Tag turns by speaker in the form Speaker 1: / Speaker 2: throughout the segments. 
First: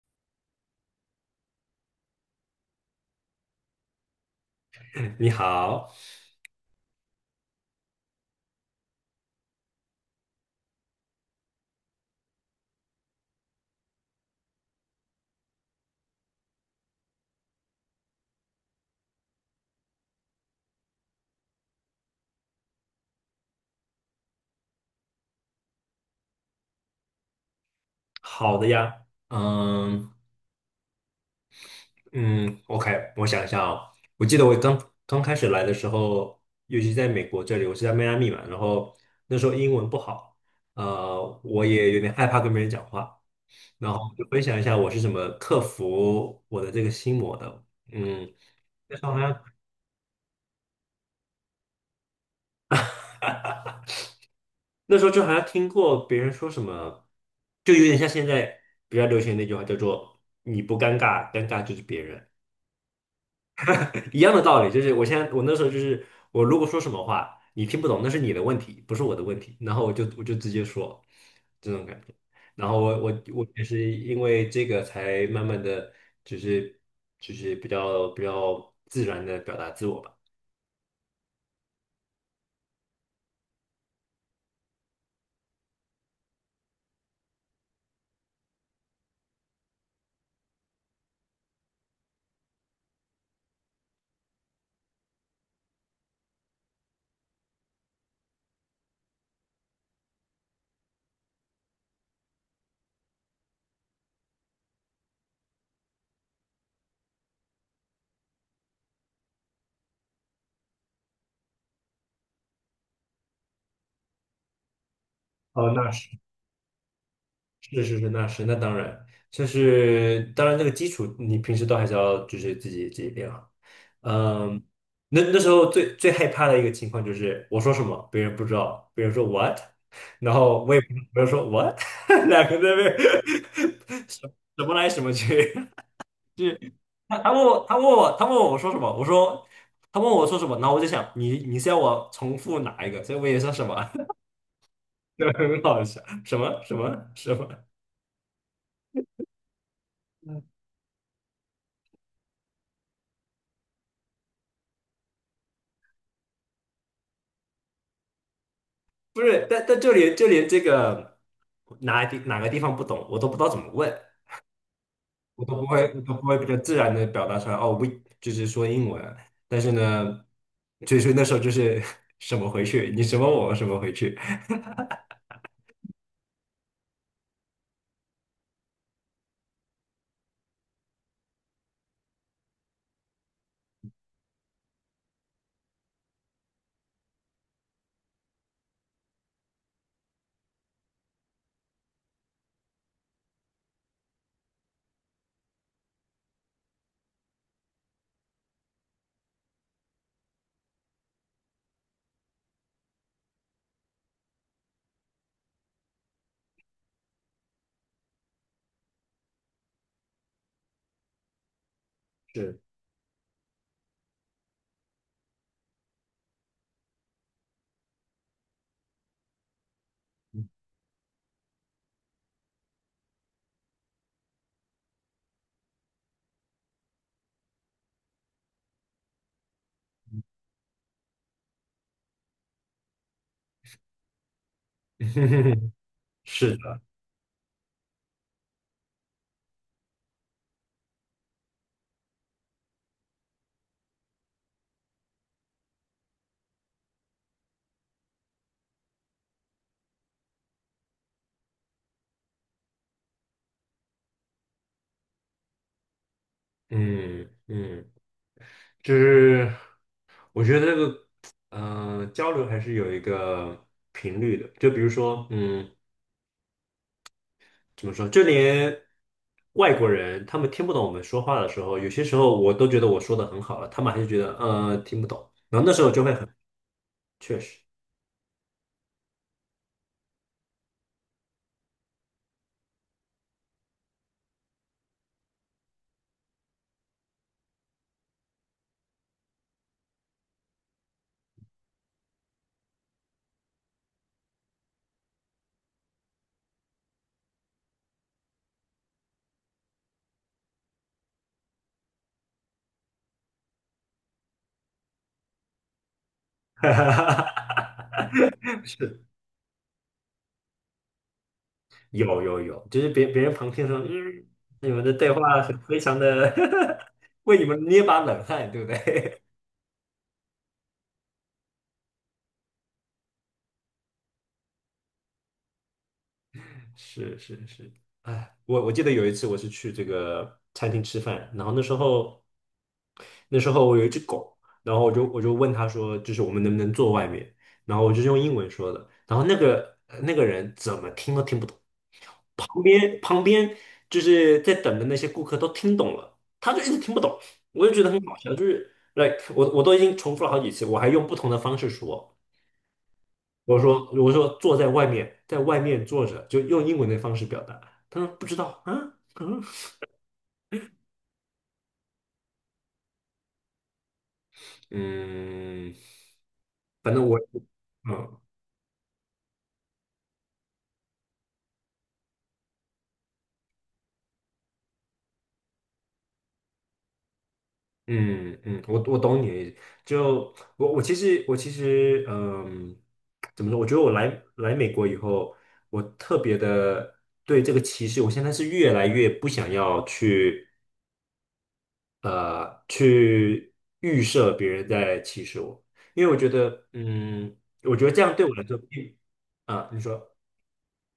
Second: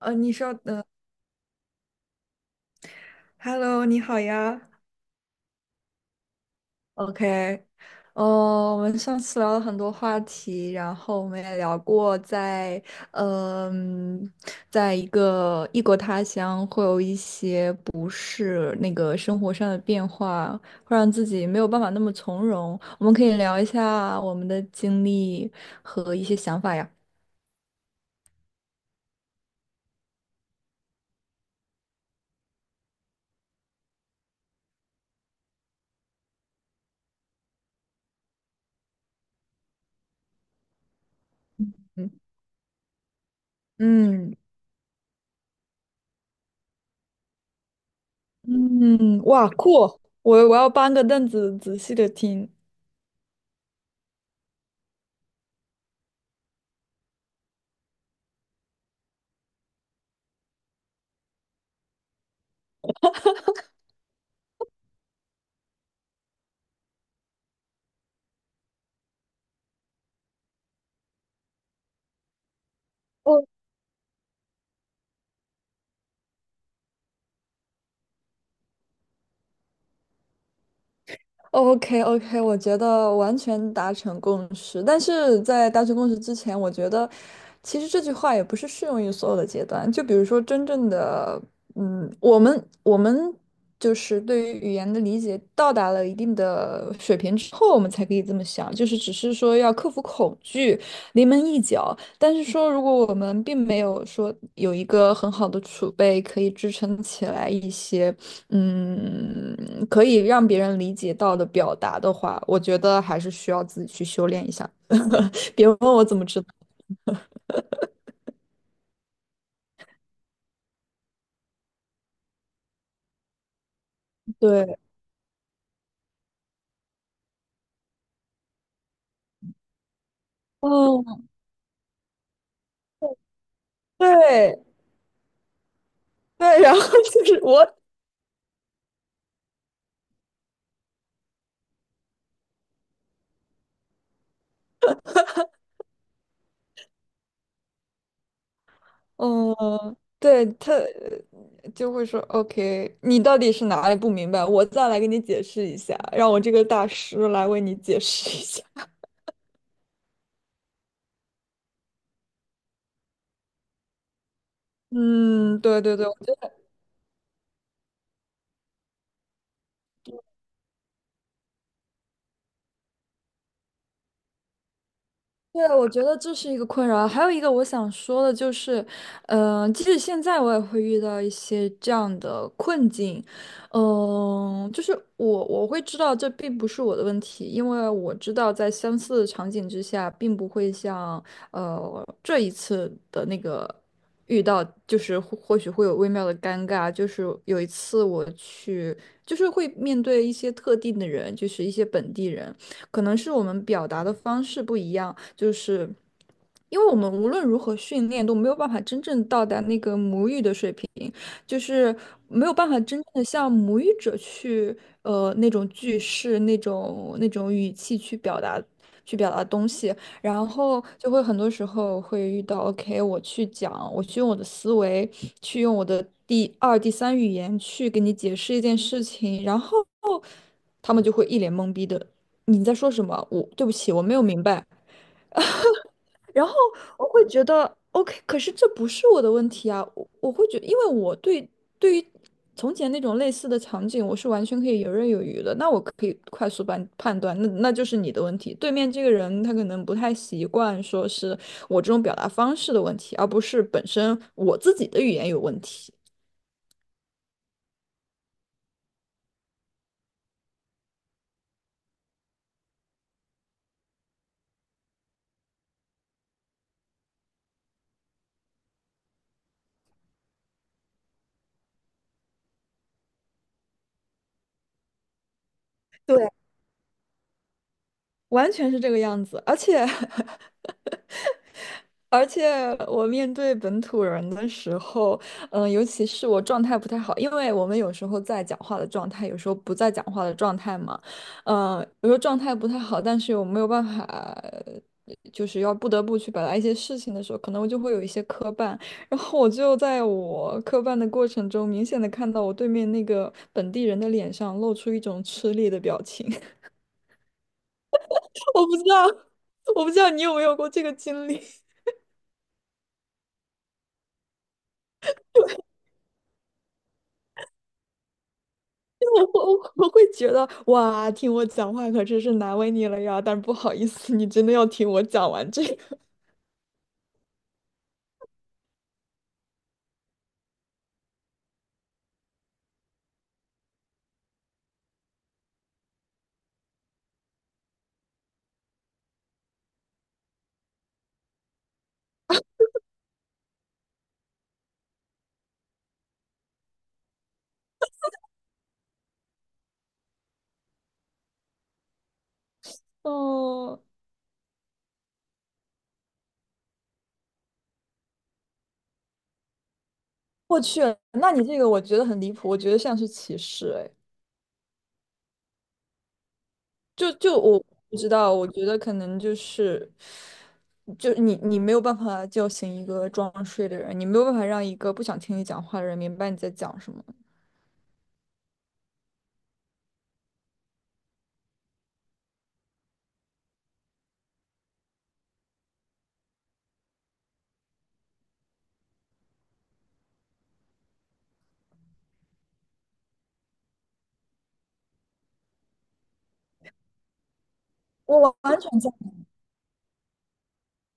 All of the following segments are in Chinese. Speaker 1: 你稍等，Hello，你好呀
Speaker 2: 你好，
Speaker 1: ，OK，哦，我们上次聊了很多话题，然后我们也聊过在，嗯、在一个异国他乡会有一些不适，那个生活上的变化，会让自己没有办法那么从容。我们可以聊一下我们的经历和一些想法呀。
Speaker 2: 好的呀，嗯嗯，OK，我想一下哦，我记得我刚开始来的时候，尤其在美国这里，我是在迈阿密嘛，然后那时候英文不好，我也有点
Speaker 1: 嗯
Speaker 2: 害怕跟别人讲话，然后就
Speaker 1: 嗯
Speaker 2: 分享一下我是怎么克服我的这个心魔的。嗯，那时候好
Speaker 1: 嗯，
Speaker 2: 像
Speaker 1: 哇，酷！我要搬个凳子仔细的听。
Speaker 2: 那时候就好像听过别人说什么，就有点像现在比较流行的那句话叫做“你不尴尬，尴尬就是别人”。一样的道理，就是我现在那时候就是我如果说什么话你听不懂，那是你的问题，不是我的问题。然后我就直接说这种感觉。然后我我
Speaker 1: 哦。
Speaker 2: 我也是因为这个才慢慢的，就是就是比较自然的表达自我吧。
Speaker 1: OK OK，我觉得完全达成共识。但是在达成共识之前，我觉得其实这句话也不是适用于所有的阶段。就比如说，真正的，我们就是对于语言的理解到达了一定的水平之后，我们才可以这么想。就是只是说要克服恐惧，临门一脚。但是说，如果我们并没有说有一个很好的储备，可以支撑起来一些，嗯，可以让别人理解到的表达的话，我觉得还是需要自己去修炼一下。别
Speaker 2: 哦，
Speaker 1: 问
Speaker 2: 那
Speaker 1: 我
Speaker 2: 是。
Speaker 1: 怎么知道，
Speaker 2: 是是是，那是那当然，就是当然那个基础你平时都还是要就是自己练好。嗯，
Speaker 1: 对，
Speaker 2: 那那时候最害怕的一个情况就是我说什么别人不知道，别人说 what，然后我也不没
Speaker 1: 嗯，
Speaker 2: 有说 what，两个在那边 什
Speaker 1: 对
Speaker 2: 什么来什么去，就
Speaker 1: 对，
Speaker 2: 是
Speaker 1: 然后
Speaker 2: 他
Speaker 1: 就
Speaker 2: 他
Speaker 1: 是
Speaker 2: 问
Speaker 1: 我，
Speaker 2: 我他问我他问我我说什么，我说他问我说什么，然后我就想你是要我重复哪一个，所以我也说什么，就很好笑，什么什么什么。
Speaker 1: 嗯，对他就会说，OK，你到底是哪里不明白？我再来给你解释一下，让我这个大师来为你解释一下。
Speaker 2: 不是，但就连这个哪个地方不懂，我都不知道怎么问，我都
Speaker 1: 嗯，
Speaker 2: 不
Speaker 1: 对
Speaker 2: 会
Speaker 1: 对
Speaker 2: 我
Speaker 1: 对，
Speaker 2: 都不会比较自然的表达出来。哦我就是说英文，但是呢，就是那时候就是 什么回去，你什么我什么回去，
Speaker 1: 对，我觉得这是一个困扰。还有一个我想说的就是，即使现在我也会遇到一些这样的困境，就是我会知道这并不是我的问题，因为我知道在相似的场景之下，并不会像这一次的那个遇到，就是或许会有微妙的尴尬。就是有一次我去，就是会面对一些特定的人，就是一些本地人。可能是我们表达的方式不一样，就是因为我们无论如何训练都没有办法真正到达那个母语的水平，就是没有
Speaker 2: 是
Speaker 1: 办法真正的像母语者去那种句式、那种语气去表达。去表达东西，然后就会很多时候会遇到，OK，我去讲，我去用我的思维，去用我的第二、第三语言去给你解释一件事情，然后他们就会一脸懵逼的，你在说什么？我对不起，我没有明白。然后
Speaker 2: 是的。
Speaker 1: 我会觉得 OK，可是这不是我的问题啊。我会觉因为我对对于从前那种类似的场景，我是完全可以游刃有余的。那我可以快速判断，那就是你的问题。对面这个人他可能不太习惯，说是我这种表达方式的问题，而不是本身我自己的语言有问题。
Speaker 2: 嗯嗯，就是我觉得这个交流还是有一个频率的，就比如说嗯。怎么说，就连外国人他们听不懂我们说话的时候，有些时候我都觉得我说的很好了，他们还是觉得听不懂，然后那时候就会很
Speaker 1: 对，
Speaker 2: 确实，
Speaker 1: 完全是这个样子，而且 而且我面对本土人的时候，尤其是我状态不太好，因为我们有时候在讲话的状态，有时候不在讲话的状态嘛，有时候状态不太好，但是我没有办法，就是要不得不去表达一些事情的时候，可能我就会有一些磕绊，然后我就在我磕绊的过程中，明显的看到我对面那个本地人的脸上露出一种吃力的表情，我不知
Speaker 2: 是
Speaker 1: 道，我不知道你有没有过这个经历。
Speaker 2: 有有有，就是别人旁听说，嗯，你们的对话很非常的 为你们捏把冷汗，对不对？
Speaker 1: 我会觉得哇，听我讲话可真是难为你了呀！但是不好意思，你真的要听我讲完这个。
Speaker 2: 是是是，哎，我记得有一次我是去这个餐厅吃饭，然后那时候。那时候我有一只狗，然后我就问他说，就是我们能不能坐外面？然后我就是用英文说的，然后那个那个人怎么听都听不懂，旁边就是在等的那些顾客都听懂了，他就一直听不懂，我就觉得很搞笑，就是，like 我都已经重复了好几次，我还用不同的方式说，我
Speaker 1: 哦，
Speaker 2: 说我说坐在外面，在外面坐着，就用英文的方式表达，他说不知道啊，嗯
Speaker 1: 我去，那你这个我觉得很离谱，我觉得像是歧视。哎，
Speaker 2: 嗯，反正
Speaker 1: 就
Speaker 2: 我
Speaker 1: 就我不知
Speaker 2: 嗯。
Speaker 1: 道，我觉得可能就是，就你没有办法叫醒一个装睡的人，你没有办法让一个不想听你讲话的人明白你在讲什么。
Speaker 2: 嗯嗯，我我懂你的意思。就我其实我嗯，怎么说？我觉得我来美国以后，我特别的对这个歧视，我现在是越来越不想要去去预设别人在歧视我，因为我觉得嗯，我觉得这样对我
Speaker 1: 我
Speaker 2: 来说
Speaker 1: 完全。
Speaker 2: 并啊，你说。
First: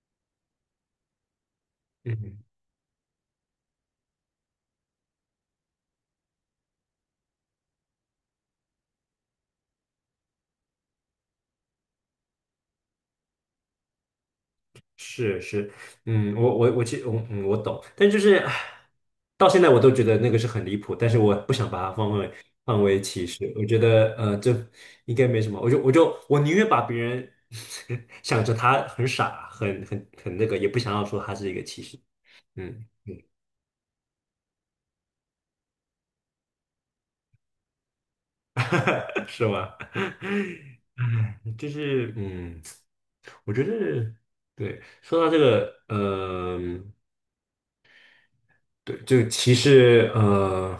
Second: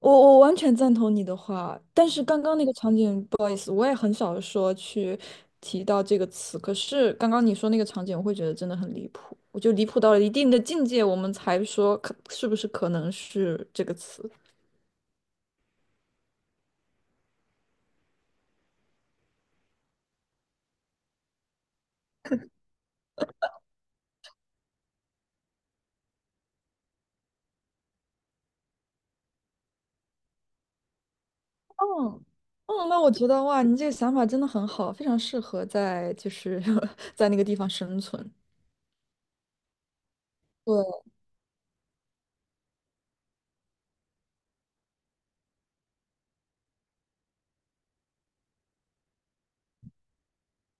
Speaker 1: 我完全赞同你的话，但是
Speaker 2: 嗯。
Speaker 1: 刚刚那个场景，不好意思，我也很少说去提到这个词。可是刚刚你说那个场景，我会觉得真的很离谱，我就离谱到了一定的境界，我们才说可是不是可能是这个词。
Speaker 2: 是是，嗯，我其嗯懂，但就是唉到现在我都觉得那个是很离谱，但是我不想把它放为放为歧视，我觉得这应该没什么，我就我宁愿把别人 想着他很傻，很那个，也不想要说他是一个歧视。
Speaker 1: 嗯
Speaker 2: 嗯，
Speaker 1: 嗯，那我觉得哇，你这个想法真的很好，非常适合在就是 在那个地方生存。
Speaker 2: 是吗？
Speaker 1: 对。
Speaker 2: 唉，就是嗯，我觉得对，说到这个。嗯、对，就歧视。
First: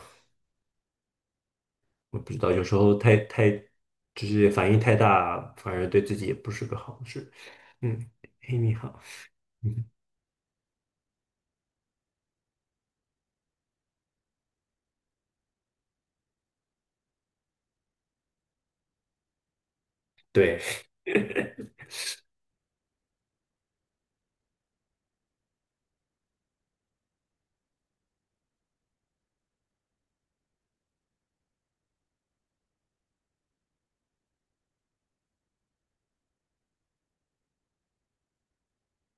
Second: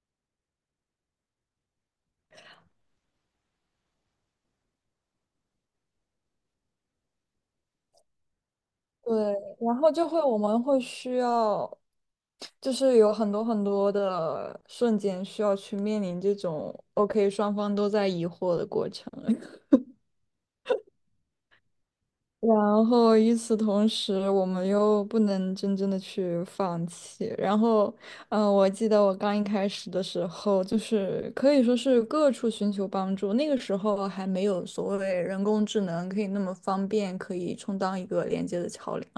Speaker 2: 我不知道，有时候太就是反应太大，反而对自己也不是个好事。嗯，嘿，你好，
Speaker 1: 对，然
Speaker 2: 嗯，
Speaker 1: 后就会我们会需要，就是有很多很多的瞬间需要去面临这种 OK 双方都在疑惑的过程，
Speaker 2: 对，
Speaker 1: 然后与此同时，我们又不能真正的去放弃。然后，我记得我刚一开始的时候，就是可以说是各处寻求帮助，那个时候还没有所谓人工智能可以那么方便，可以充当一个连接的桥梁。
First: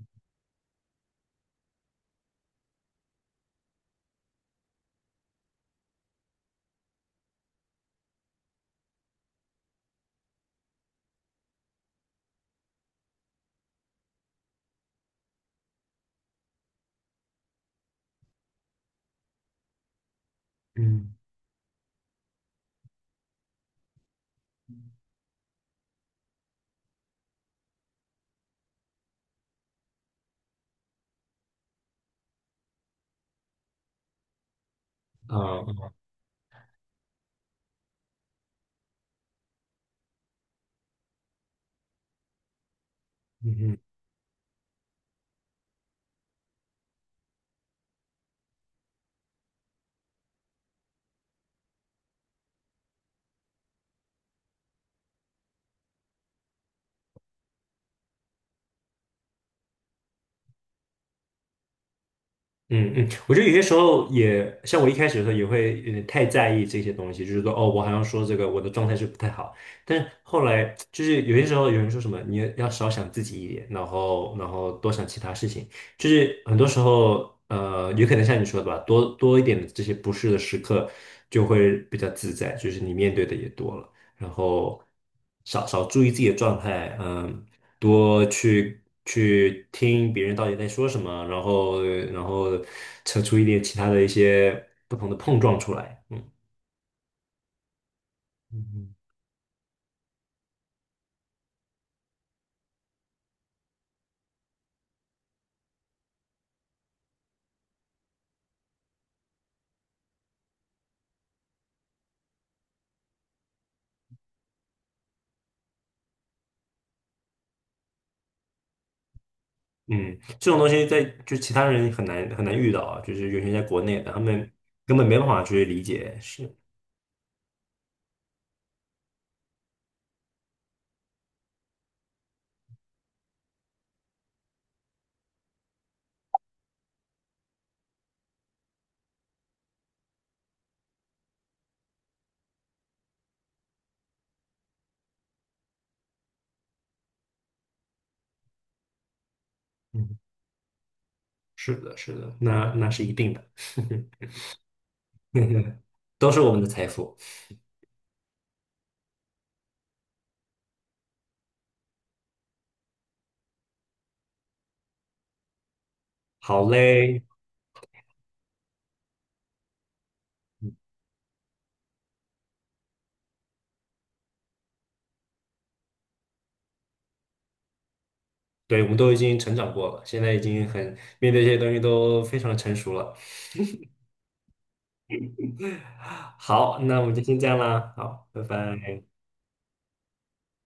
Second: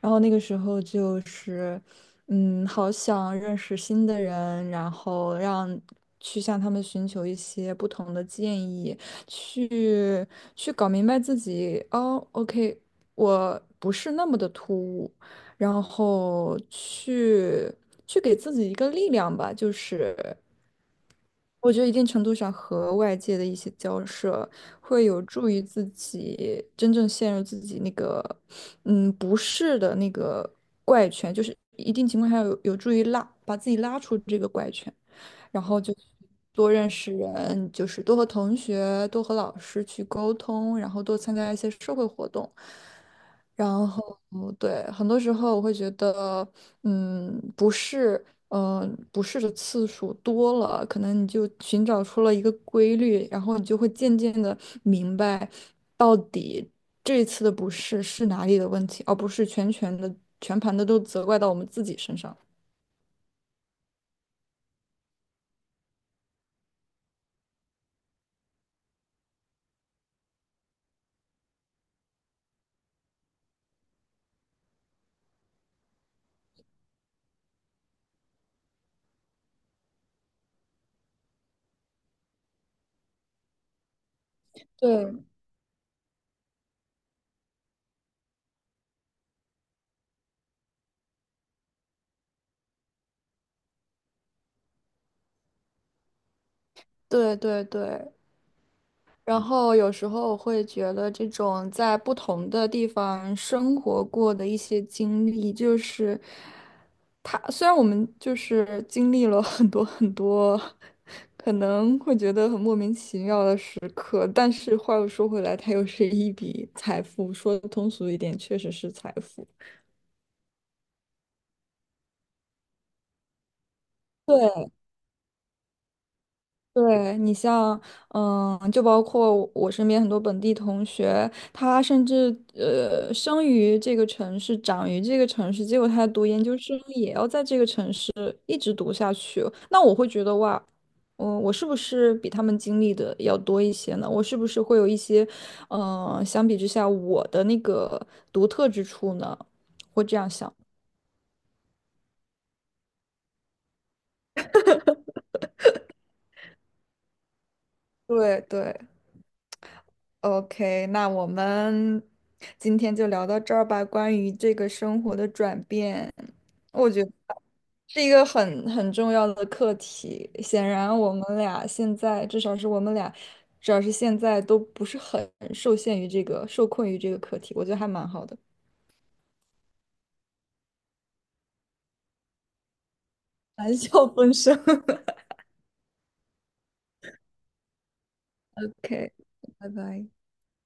Speaker 1: 然后那个时候就是，嗯，好想认识新的人，然后让去向他们寻求一些不同的建议，去去搞明白自己，哦，OK，我不是那么的突兀，然后去给自己一个力量吧，就是。
Speaker 2: 嗯，
Speaker 1: 我觉得一定程度上和外界的一些交涉，会有助于自己真正陷入自己那个，嗯，不适的那个怪圈，就是一定情况下有助于拉把自己拉出这个怪圈，然后
Speaker 2: 啊，
Speaker 1: 就多认识人，就是多和同学、多和老师去沟通，然后多参加一些社会活动，
Speaker 2: 嗯哼。
Speaker 1: 然后，对，很多时候我会觉得，嗯，不是，不是的次数多了，可能你就寻找出了一个规律，然后你就会渐渐的明白，到底这一次的不适是哪里的问题，而不是全盘的都责怪到我们自己身上。
Speaker 2: 嗯嗯，我觉得有些时候也像我一开始的时候也会有点太在意这些东西，就是说哦，我好像说这个我的状态是不太好，但是后来就是有些时候有人说什么你要少想自己一点，然后多想其他事情，就是很多时候，有可能像你说的吧，多多一点的这些不适的时刻就会比较自在，就是你面对的也多了。然后
Speaker 1: 对
Speaker 2: 少注意自己的状态，嗯，多去听别人到底在说什么，然后扯出一点其他的一些不同的碰撞出来。嗯。
Speaker 1: 对对对，
Speaker 2: 嗯
Speaker 1: 然后有时候我会觉得这种在不同的地方生活过的一些经历，就是。他虽然我们就是经历了很多很多，可能会觉得很莫名其妙的时刻，但是话又说回来，它又是一笔财富，说通俗一点，确实是财富。
Speaker 2: 嗯，这种东西在就其他人很难遇到啊，就是尤其在国内的，他们
Speaker 1: 对，
Speaker 2: 根本没办法去理解。是，
Speaker 1: 对你像，就包括我身边很多本地同学，他甚至生于这个城市，长于这个城市，结果他读研究生也要在这个城市一直读下去哦。那我会觉得哇，嗯，我是不是比他们经历的要多一些呢？我是不是会有一些，嗯，相比之下我的那个独特之处呢？会这
Speaker 2: 嗯，
Speaker 1: 样想。
Speaker 2: 是的，是的，那那是一定的，都是我们的财富。
Speaker 1: 对对。OK，那我们今天就聊到这儿吧。关于这个生活的转变，
Speaker 2: 好
Speaker 1: 我觉得
Speaker 2: 嘞，
Speaker 1: 是一个很重要的课题。显然，我们俩现在至少是我们俩，至少是现在都不是很受限于这个，受困于这个课题。我觉得还蛮好的，
Speaker 2: 对，我们都已经成长过了，现在已经很面对这些东西都非常成熟了。
Speaker 1: 谈笑风生。
Speaker 2: 好，那我们就先这样啦，好，拜拜。
Speaker 1: OK，拜拜。